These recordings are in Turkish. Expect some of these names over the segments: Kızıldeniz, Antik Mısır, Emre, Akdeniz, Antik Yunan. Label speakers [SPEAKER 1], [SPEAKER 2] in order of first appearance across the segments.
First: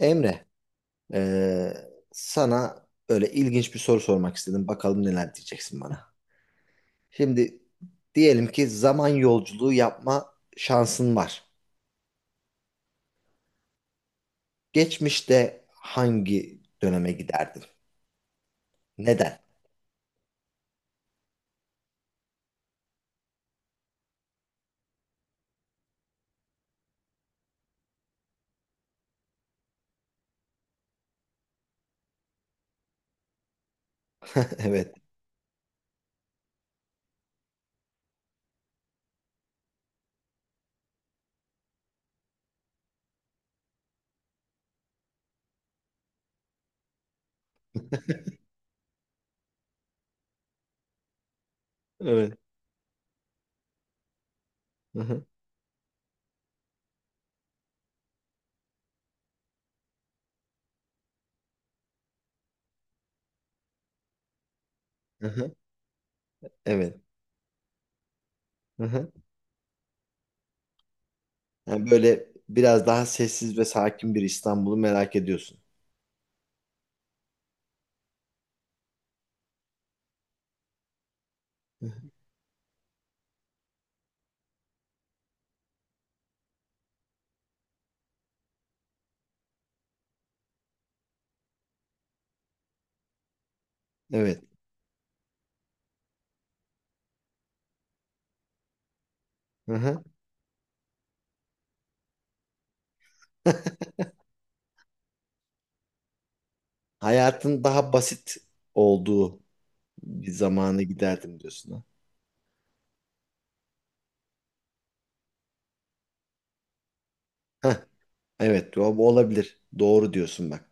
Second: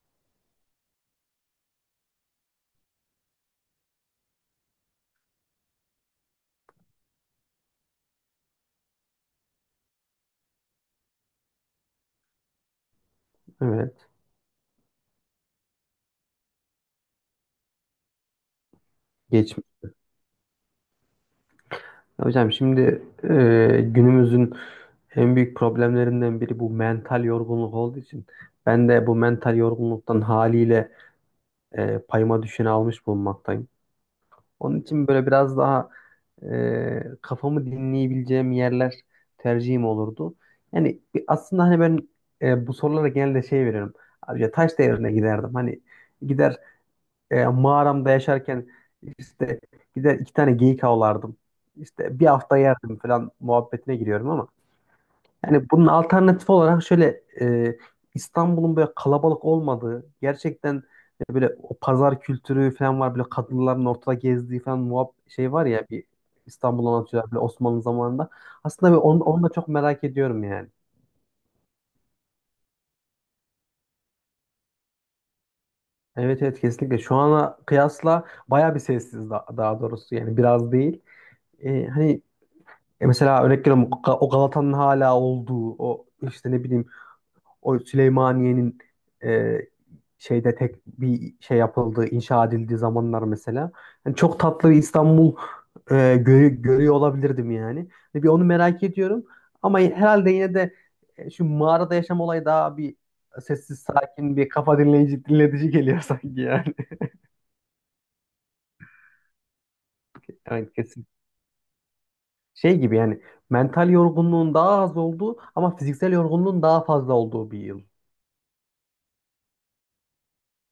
[SPEAKER 1] Emre, sana böyle ilginç bir soru sormak istedim. Bakalım neler diyeceksin bana. Şimdi diyelim ki zaman yolculuğu yapma şansın var.
[SPEAKER 2] Evet.
[SPEAKER 1] Geçmişte hangi döneme giderdin? Neden?
[SPEAKER 2] Geçmiş. Hocam şimdi, günümüzün en büyük problemlerinden biri bu mental yorgunluk olduğu için ben de bu mental yorgunluktan haliyle payıma düşeni almış bulunmaktayım. Onun
[SPEAKER 1] Evet.
[SPEAKER 2] için böyle biraz daha kafamı dinleyebileceğim yerler tercihim olurdu. Yani aslında hani ben bu sorulara genelde şey veriyorum. Abi ya taş devrine giderdim. Hani gider mağaramda yaşarken işte gider 2 tane geyik avlardım. İşte bir
[SPEAKER 1] Evet.
[SPEAKER 2] hafta yerdim falan muhabbetine giriyorum ama
[SPEAKER 1] Hı hı.
[SPEAKER 2] yani bunun alternatif olarak şöyle İstanbul'un böyle kalabalık olmadığı, gerçekten böyle o pazar kültürü falan var, böyle kadınların ortada gezdiği falan
[SPEAKER 1] Hı
[SPEAKER 2] şey
[SPEAKER 1] hı.
[SPEAKER 2] var ya, bir İstanbul'u
[SPEAKER 1] Evet.
[SPEAKER 2] anlatıyorlar böyle Osmanlı zamanında.
[SPEAKER 1] Hı
[SPEAKER 2] Aslında bir
[SPEAKER 1] hı.
[SPEAKER 2] onu da çok merak ediyorum yani.
[SPEAKER 1] Yani böyle biraz daha sessiz ve sakin bir İstanbul'u merak ediyorsun.
[SPEAKER 2] Evet, evet, kesinlikle şu ana kıyasla baya bir sessiz, daha doğrusu, yani biraz değil.
[SPEAKER 1] Hı hı.
[SPEAKER 2] Hani, mesela örnek veriyorum, o Galata'nın hala olduğu, o işte ne bileyim, o Süleymaniye'nin e, şeyde tek bir şey yapıldığı, inşa edildiği zamanlar mesela. Yani çok
[SPEAKER 1] Evet.
[SPEAKER 2] tatlı bir İstanbul görüyor olabilirdim yani. Ve bir onu merak ediyorum
[SPEAKER 1] Hı
[SPEAKER 2] ama
[SPEAKER 1] hı.
[SPEAKER 2] herhalde yine de şu mağarada yaşam olayı daha bir sessiz sakin, bir kafa dinleyici dinletici geliyor sanki yani.
[SPEAKER 1] Hayatın daha basit olduğu bir
[SPEAKER 2] Evet,
[SPEAKER 1] zamana
[SPEAKER 2] kesin.
[SPEAKER 1] giderdim diyorsun.
[SPEAKER 2] Şey gibi yani, mental yorgunluğun daha az olduğu ama fiziksel yorgunluğun daha fazla olduğu bir yıl.
[SPEAKER 1] Ha. Evet, bu olabilir. Doğru diyorsun bak.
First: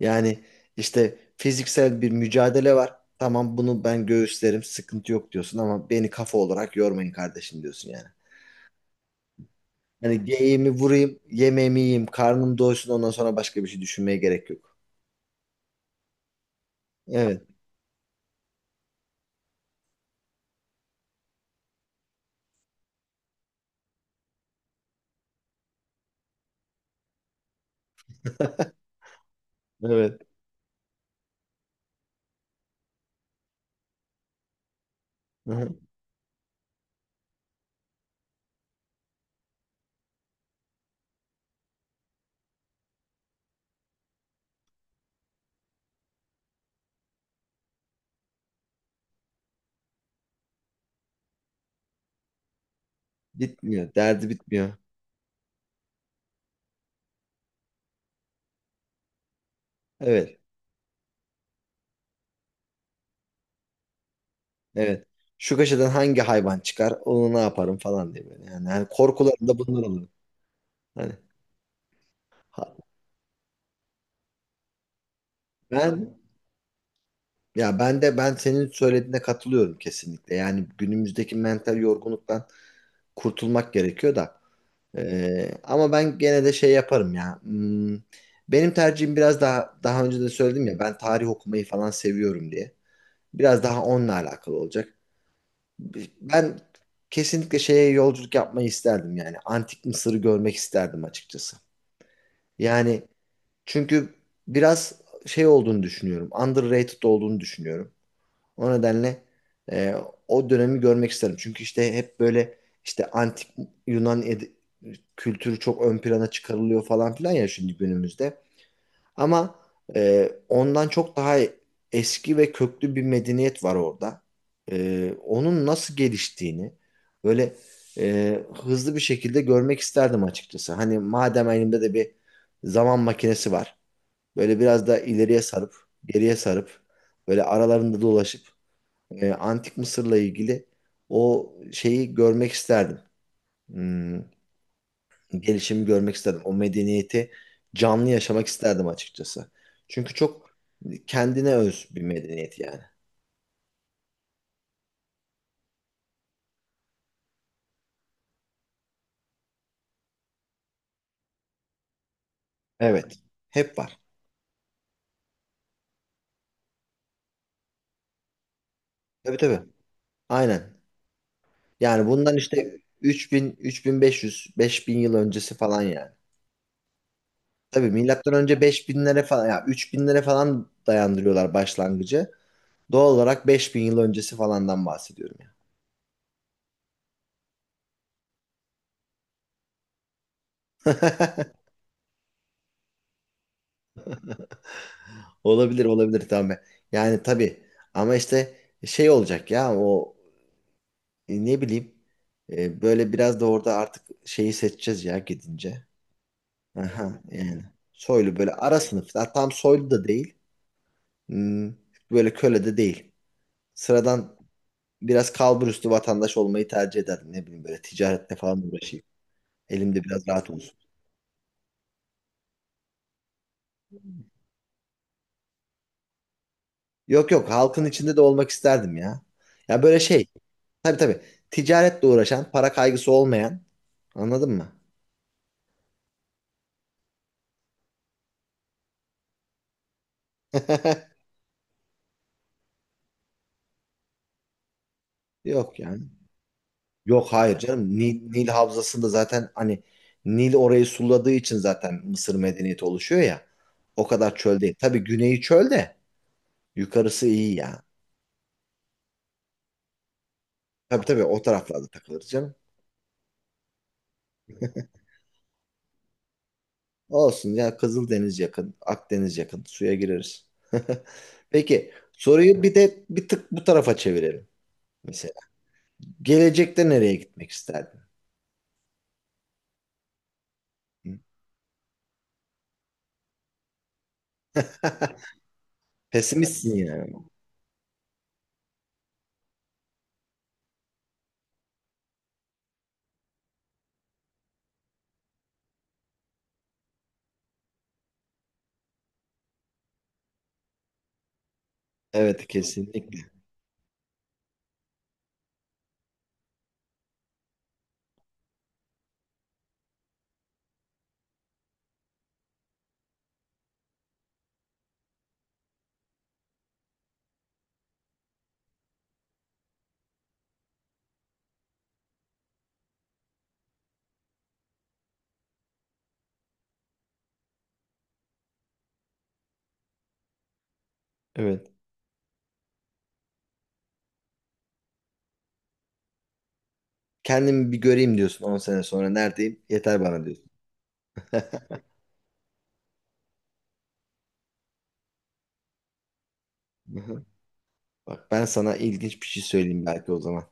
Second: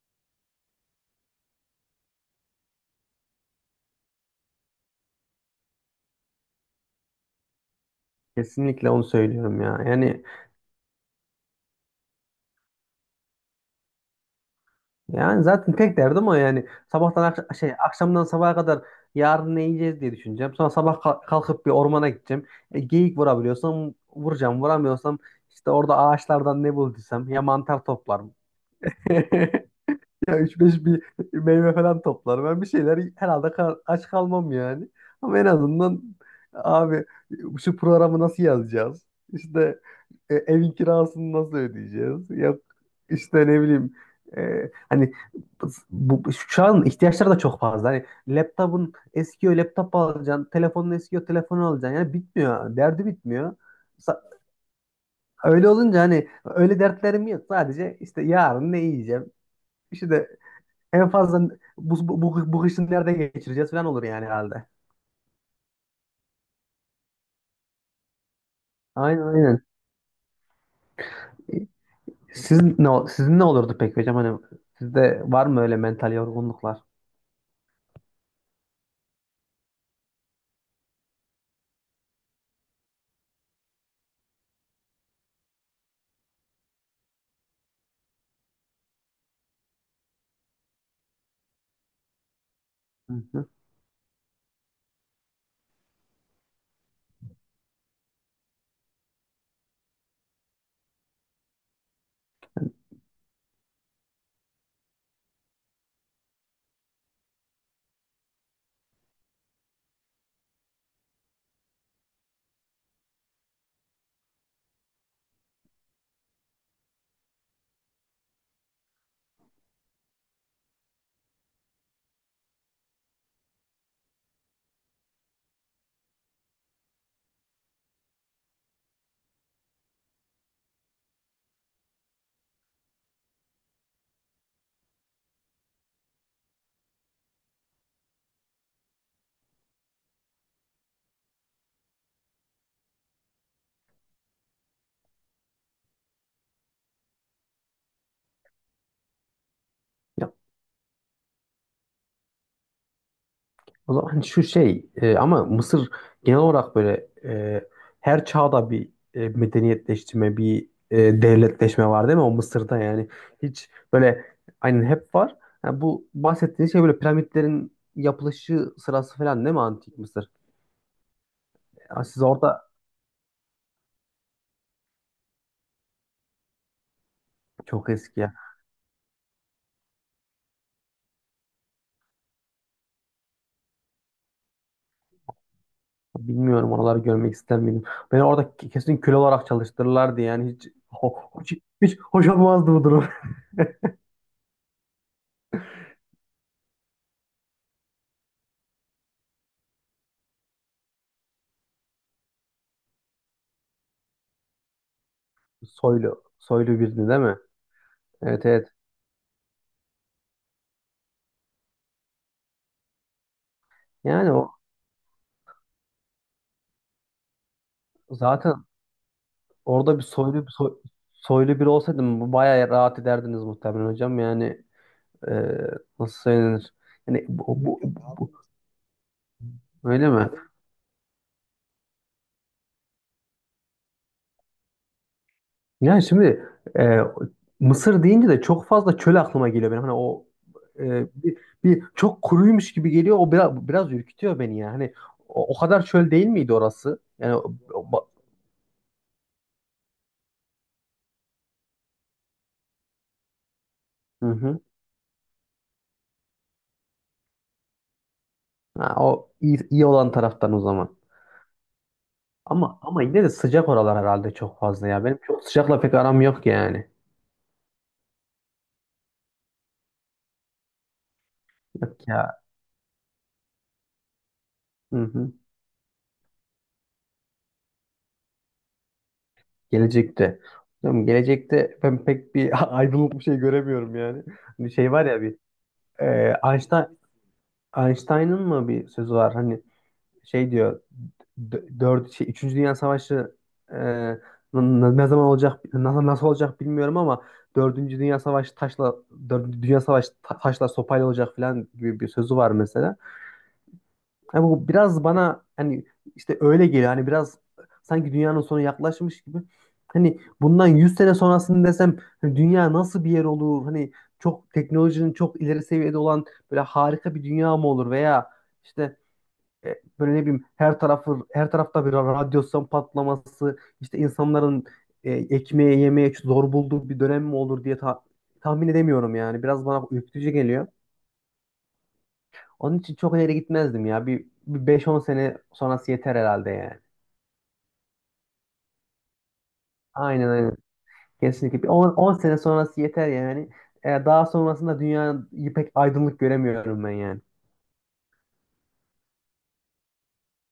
[SPEAKER 1] Yani işte fiziksel bir mücadele var. Tamam, bunu ben göğüslerim, sıkıntı yok diyorsun, ama beni kafa olarak yormayın kardeşim diyorsun yani.
[SPEAKER 2] Kesinlikle onu söylüyorum ya. Yani
[SPEAKER 1] Hani geyiğimi vurayım, yemeğimi yiyeyim, karnım doysun, ondan sonra başka bir şey düşünmeye gerek yok.
[SPEAKER 2] yani zaten tek derdim o yani. Sabahtan
[SPEAKER 1] Evet,
[SPEAKER 2] akş- şey Akşamdan sabaha kadar yarın ne yiyeceğiz diye düşüneceğim. Sonra sabah kalkıp bir ormana gideceğim. Geyik vurabiliyorsam vuracağım. Vuramıyorsam işte orada ağaçlardan ne bulduysam, ya mantar toplarım.
[SPEAKER 1] evet.
[SPEAKER 2] Ya 3-5 bir meyve falan toplar. Ben bir şeyler herhalde, aç kalmam yani. Ama en
[SPEAKER 1] Hı-hı.
[SPEAKER 2] azından abi, şu programı nasıl yazacağız? İşte evin kirasını nasıl ödeyeceğiz? Yok işte ne bileyim, hani şu an ihtiyaçlar da çok fazla. Hani laptopun eskiyor, laptop alacaksın. Telefonun eskiyor, telefonu alacaksın. Yani bitmiyor. Derdi bitmiyor.
[SPEAKER 1] Bitmiyor,
[SPEAKER 2] Sa-
[SPEAKER 1] derdi bitmiyor.
[SPEAKER 2] Öyle olunca hani öyle dertlerim yok. Sadece işte yarın ne yiyeceğim? İşte
[SPEAKER 1] Evet,
[SPEAKER 2] en fazla bu kışın nerede geçireceğiz falan olur yani herhalde.
[SPEAKER 1] evet. Şu köşeden hangi hayvan çıkar, onu ne yaparım falan diye böyle. Yani,
[SPEAKER 2] Aynen,
[SPEAKER 1] korkularım da
[SPEAKER 2] aynen.
[SPEAKER 1] bunlar oluyor. Hani.
[SPEAKER 2] Siz
[SPEAKER 1] Ha-
[SPEAKER 2] ne, sizin ne olurdu peki hocam? Hani sizde var mı öyle mental
[SPEAKER 1] ben
[SPEAKER 2] yorgunluklar?
[SPEAKER 1] Ya, ben de ben senin söylediğine katılıyorum kesinlikle. Yani günümüzdeki mental yorgunluktan kurtulmak gerekiyor da. Ama ben gene de şey yaparım ya. Benim tercihim, biraz daha daha önce de söyledim ya, ben tarih okumayı falan seviyorum diye.
[SPEAKER 2] Hı hı.
[SPEAKER 1] Biraz daha onunla alakalı olacak. Ben kesinlikle şeye yolculuk yapmayı isterdim yani. Antik Mısır'ı görmek isterdim açıkçası. Yani, çünkü biraz şey olduğunu düşünüyorum. Underrated olduğunu düşünüyorum. O nedenle e, o dönemi görmek isterim. Çünkü işte hep böyle işte antik Yunan kültürü çok ön plana çıkarılıyor falan filan ya şimdi günümüzde. Ama ondan çok daha eski ve köklü bir medeniyet var orada. Onun nasıl geliştiğini böyle hızlı bir şekilde görmek isterdim açıkçası. Hani madem elimde de bir zaman makinesi var. Böyle biraz da ileriye sarıp, geriye sarıp, böyle aralarında dolaşıp Antik Mısır'la ilgili o şeyi görmek isterdim. Hmm, gelişimi görmek isterdim. O medeniyeti canlı yaşamak isterdim açıkçası. Çünkü
[SPEAKER 2] Ya,
[SPEAKER 1] çok kendine öz bir medeniyet yani.
[SPEAKER 2] o zaman hani şu şey, ama Mısır genel olarak böyle, her çağda bir medeniyetleştirme, bir devletleşme var, değil mi? O Mısır'da yani
[SPEAKER 1] Evet.
[SPEAKER 2] hiç
[SPEAKER 1] Hep var.
[SPEAKER 2] böyle, aynen, hep var. Ha, bu bahsettiğiniz şey böyle piramitlerin yapılışı sırası
[SPEAKER 1] Tabii,
[SPEAKER 2] falan, değil mi
[SPEAKER 1] tabii.
[SPEAKER 2] Antik Mısır?
[SPEAKER 1] Aynen.
[SPEAKER 2] Ya
[SPEAKER 1] Yani
[SPEAKER 2] siz
[SPEAKER 1] bundan
[SPEAKER 2] orada,
[SPEAKER 1] işte 3000, 3500, 5000 yıl öncesi falan yani.
[SPEAKER 2] çok
[SPEAKER 1] Tabii
[SPEAKER 2] eski ya.
[SPEAKER 1] milattan önce 5000'lere falan ya 3000'lere falan dayandırıyorlar başlangıcı. Doğal olarak 5000 yıl öncesi falandan bahsediyorum.
[SPEAKER 2] Bilmiyorum, oraları görmek ister miydim? Beni orada kesin köle olarak çalıştırırlardı yani, hiç hiç hoş olmazdı bu durum.
[SPEAKER 1] Olabilir, olabilir, tamam. Yani tabii, ama işte şey olacak ya o ne bileyim böyle biraz da orada artık şeyi seçeceğiz ya gidince.
[SPEAKER 2] Soylu, soylu birini değil
[SPEAKER 1] Aha,
[SPEAKER 2] mi?
[SPEAKER 1] yani soylu,
[SPEAKER 2] Evet,
[SPEAKER 1] böyle
[SPEAKER 2] evet.
[SPEAKER 1] ara sınıf. Ha, tam soylu da değil. Hmm, böyle köle de değil.
[SPEAKER 2] Yani
[SPEAKER 1] Sıradan,
[SPEAKER 2] o
[SPEAKER 1] biraz kalburüstü vatandaş olmayı tercih ederdim, ne bileyim, böyle ticarette falan
[SPEAKER 2] zaten
[SPEAKER 1] uğraşayım.
[SPEAKER 2] orada bir
[SPEAKER 1] Elimde biraz
[SPEAKER 2] soylu
[SPEAKER 1] rahat
[SPEAKER 2] bir
[SPEAKER 1] olsun.
[SPEAKER 2] soy- soylu biri olsaydım bayağı rahat ederdiniz muhtemelen hocam. Yani e, nasıl söylenir? Yani
[SPEAKER 1] Yok, yok, halkın içinde de
[SPEAKER 2] bu-
[SPEAKER 1] olmak isterdim ya. Ya böyle
[SPEAKER 2] öyle
[SPEAKER 1] şey,
[SPEAKER 2] mi?
[SPEAKER 1] tabii, tabii, ticaretle uğraşan, para kaygısı olmayan, anladın mı?
[SPEAKER 2] Yani şimdi e, Mısır deyince de çok fazla çöl aklıma geliyor benim. Hani o e, bir, bir çok kuruymuş gibi geliyor. O biraz ürkütüyor beni ya. Hani o
[SPEAKER 1] Yok
[SPEAKER 2] kadar
[SPEAKER 1] yani.
[SPEAKER 2] çöl değil miydi orası?
[SPEAKER 1] Yok,
[SPEAKER 2] Yani
[SPEAKER 1] hayır canım. Nil, Havzası'nda zaten hani Nil orayı suladığı için zaten Mısır medeniyeti oluşuyor ya. O
[SPEAKER 2] hı
[SPEAKER 1] kadar çöl
[SPEAKER 2] hı.
[SPEAKER 1] değil. Tabii güneyi çöl de yukarısı iyi ya.
[SPEAKER 2] Ha, o iyi, iyi olan taraftan o zaman.
[SPEAKER 1] Tabii, tabii, o taraflarda takılırız canım.
[SPEAKER 2] Ama yine de sıcak oralar herhalde çok fazla ya. Benim çok sıcakla pek aram yok yani.
[SPEAKER 1] Olsun ya, Kızıldeniz yakın, Akdeniz yakın. Suya gireriz. Peki,
[SPEAKER 2] Yok ya.
[SPEAKER 1] soruyu bir de bir tık bu tarafa çevirelim.
[SPEAKER 2] Hı
[SPEAKER 1] Mesela
[SPEAKER 2] hı.
[SPEAKER 1] gelecekte nereye gitmek isterdin?
[SPEAKER 2] Gelecekte. Hocam
[SPEAKER 1] Hı?
[SPEAKER 2] gelecekte ben pek bir aydınlık bir şey göremiyorum yani. Bir şey var ya, bir e,
[SPEAKER 1] Pesimistsin
[SPEAKER 2] Einstein,
[SPEAKER 1] yani.
[SPEAKER 2] Einstein'ın mı bir sözü var hani, şey diyor, Üçüncü Dünya Savaşı e, n- ne zaman olacak, nasıl olacak bilmiyorum ama Dördüncü Dünya Savaşı taşla Dördüncü Dünya Savaşı ta- taşla sopayla olacak falan gibi bir sözü
[SPEAKER 1] Evet,
[SPEAKER 2] var mesela.
[SPEAKER 1] kesinlikle.
[SPEAKER 2] Yani bu biraz bana, hani işte öyle geliyor. Hani biraz sanki dünyanın sonu yaklaşmış gibi. Hani bundan 100 sene sonrasını desem, hani dünya nasıl bir yer olur? Hani çok teknolojinin çok ileri seviyede olan böyle harika bir dünya mı olur, veya işte böyle ne bileyim, her tarafı, her tarafta bir radyasyon patlaması, işte insanların ekmeğe yemeye zor bulduğu bir dönem mi olur diye tahmin edemiyorum yani. Biraz bana ürkütücü geliyor.
[SPEAKER 1] Evet.
[SPEAKER 2] Onun için çok ileri gitmezdim ya. Bir beş on sene sonrası yeter herhalde yani.
[SPEAKER 1] Kendimi bir göreyim diyorsun. 10 sene sonra neredeyim? Yeter bana
[SPEAKER 2] Aynen,
[SPEAKER 1] diyorsun.
[SPEAKER 2] aynen. Kesinlikle. Bir on sene sonrası yeter yani. Daha sonrasında dünyayı pek aydınlık göremiyorum ben
[SPEAKER 1] Hı
[SPEAKER 2] yani.
[SPEAKER 1] hı. Bak, ben sana ilginç bir şey söyleyeyim belki o zaman.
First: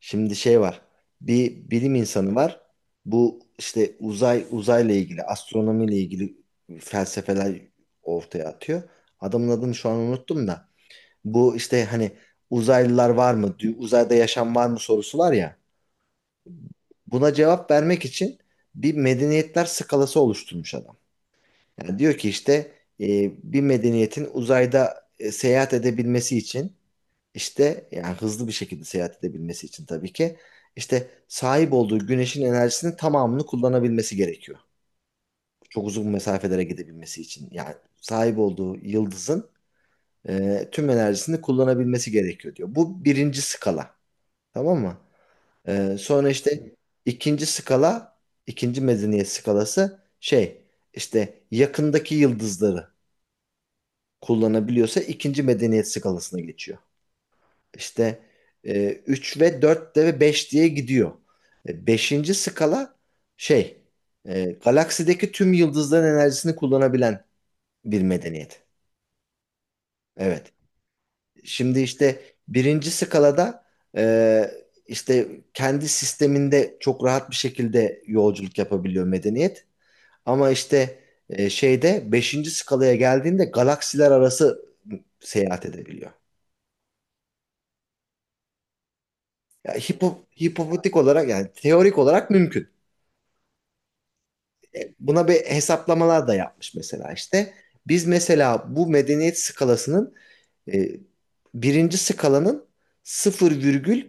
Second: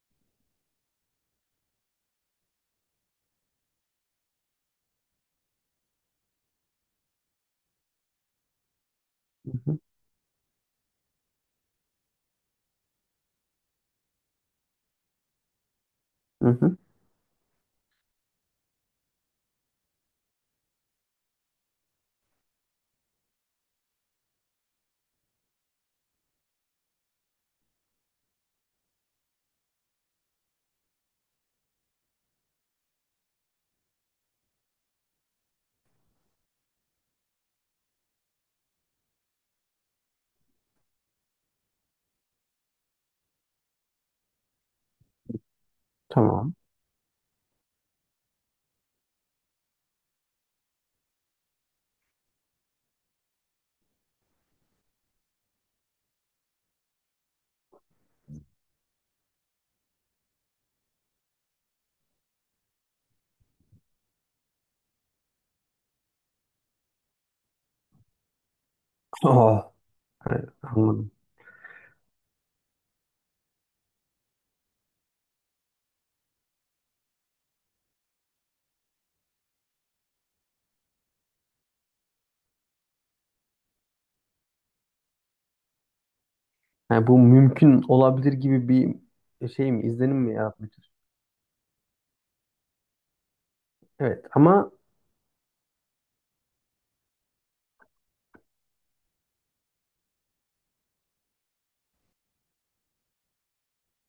[SPEAKER 1] Şimdi şey var. Bir bilim insanı var. Bu işte uzayla ilgili, astronomiyle ilgili felsefeler ortaya atıyor. Adamın
[SPEAKER 2] Hı
[SPEAKER 1] adını
[SPEAKER 2] hı.
[SPEAKER 1] şu an unuttum da. Bu işte hani uzaylılar var mı, uzayda yaşam var mı sorusu var ya.
[SPEAKER 2] Hı hı.
[SPEAKER 1] Buna cevap vermek için bir medeniyetler skalası oluşturmuş adam. Yani diyor ki işte bir medeniyetin uzayda seyahat edebilmesi için, işte yani hızlı bir şekilde seyahat edebilmesi için tabii ki işte sahip olduğu güneşin enerjisinin tamamını kullanabilmesi gerekiyor. Çok uzun mesafelere gidebilmesi için. Yani sahip olduğu yıldızın tüm enerjisini kullanabilmesi gerekiyor diyor. Bu birinci skala. Tamam mı? Sonra
[SPEAKER 2] Tamam.
[SPEAKER 1] işte ikinci skala, ikinci medeniyet skalası şey, işte yakındaki yıldızları kullanabiliyorsa ikinci medeniyet skalasına geçiyor. İşte 3 ve 4 de ve 5 diye gidiyor. Beşinci skala şey, galaksideki tüm yıldızların enerjisini kullanabilen bir medeniyet.
[SPEAKER 2] Oh, evet,
[SPEAKER 1] Evet.
[SPEAKER 2] anladım.
[SPEAKER 1] Şimdi işte birinci skalada e, işte kendi sisteminde çok rahat bir şekilde yolculuk yapabiliyor medeniyet. Ama işte şeyde beşinci skalaya geldiğinde galaksiler arası seyahat edebiliyor.
[SPEAKER 2] Yani bu mümkün olabilir gibi bir
[SPEAKER 1] Ya
[SPEAKER 2] şey mi, izlenim mi yaratmıştır?
[SPEAKER 1] hipotetik olarak, yani teorik olarak mümkün.
[SPEAKER 2] Evet ama,
[SPEAKER 1] Buna bir hesaplamalar da yapmış mesela işte. Biz mesela bu medeniyet skalasının, e, birinci skalanın, 0 virgül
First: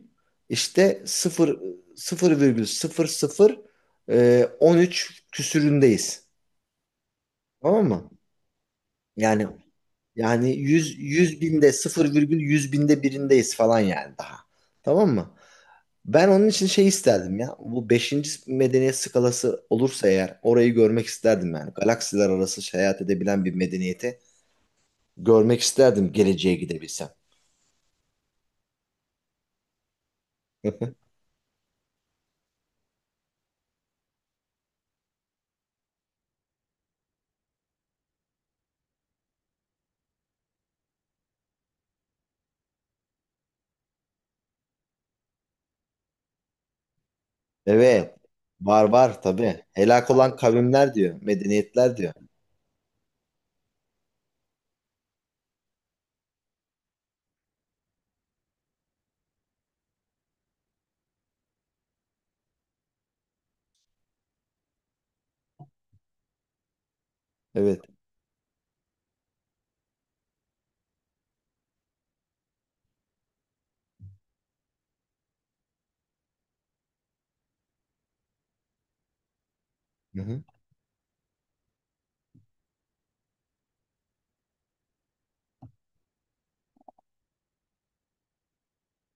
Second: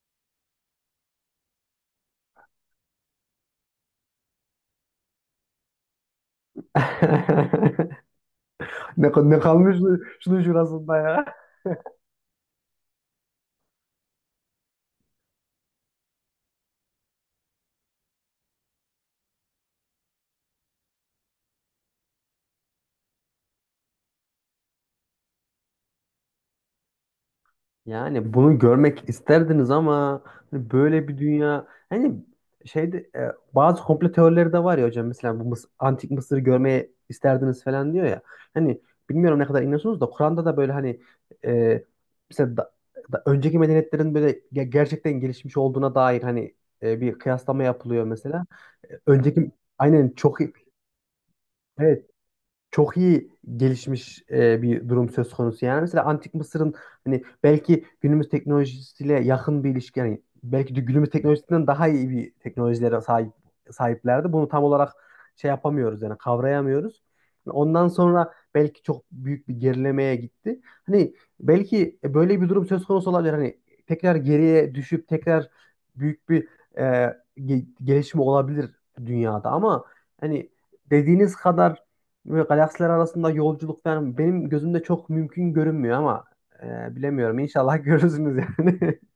[SPEAKER 1] işte 0 0 virgül 00 13 küsüründeyiz. Tamam mı?
[SPEAKER 2] ne
[SPEAKER 1] Yani
[SPEAKER 2] kalmış şunun
[SPEAKER 1] yani,
[SPEAKER 2] şurasında
[SPEAKER 1] 100
[SPEAKER 2] ya.
[SPEAKER 1] 100 binde 0 virgül 100 binde birindeyiz falan yani daha. Tamam mı? Ben onun için şey isterdim ya. Bu beşinci medeniyet skalası olursa eğer orayı görmek isterdim yani. Galaksiler arası seyahat edebilen bir medeniyeti görmek isterdim geleceğe gidebilsem.
[SPEAKER 2] Yani bunu görmek isterdiniz ama, hani böyle bir dünya, hani şeyde, bazı komplo teorileri de var ya hocam, mesela bu antik Mısır'ı görmeye isterdiniz falan diyor ya. Hani bilmiyorum ne kadar inanıyorsunuz da Kur'an'da da böyle hani, e, mesela da önceki medeniyetlerin böyle gerçekten gelişmiş olduğuna dair hani bir kıyaslama yapılıyor
[SPEAKER 1] Evet.
[SPEAKER 2] mesela.
[SPEAKER 1] Var, var
[SPEAKER 2] Önceki,
[SPEAKER 1] tabii. Helak
[SPEAKER 2] aynen,
[SPEAKER 1] olan
[SPEAKER 2] çok iyi.
[SPEAKER 1] kavimler diyor. Medeniyetler
[SPEAKER 2] Evet,
[SPEAKER 1] diyor.
[SPEAKER 2] çok iyi gelişmiş bir durum söz konusu. Yani mesela Antik Mısır'ın hani belki günümüz teknolojisiyle yakın bir ilişki, yani belki de günümüz teknolojisinden daha iyi bir teknolojilere sahiplerdi. Bunu tam olarak şey yapamıyoruz yani kavrayamıyoruz.
[SPEAKER 1] Evet.
[SPEAKER 2] Ondan sonra belki çok büyük bir gerilemeye gitti. Hani belki böyle bir durum söz konusu olabilir. Hani tekrar geriye düşüp tekrar büyük bir e, gelişme olabilir dünyada ama,
[SPEAKER 1] Hı hı.
[SPEAKER 2] hani dediğiniz kadar böyle galaksiler arasında yolculuk falan benim gözümde çok mümkün görünmüyor ama bilemiyorum. İnşallah görürsünüz yani.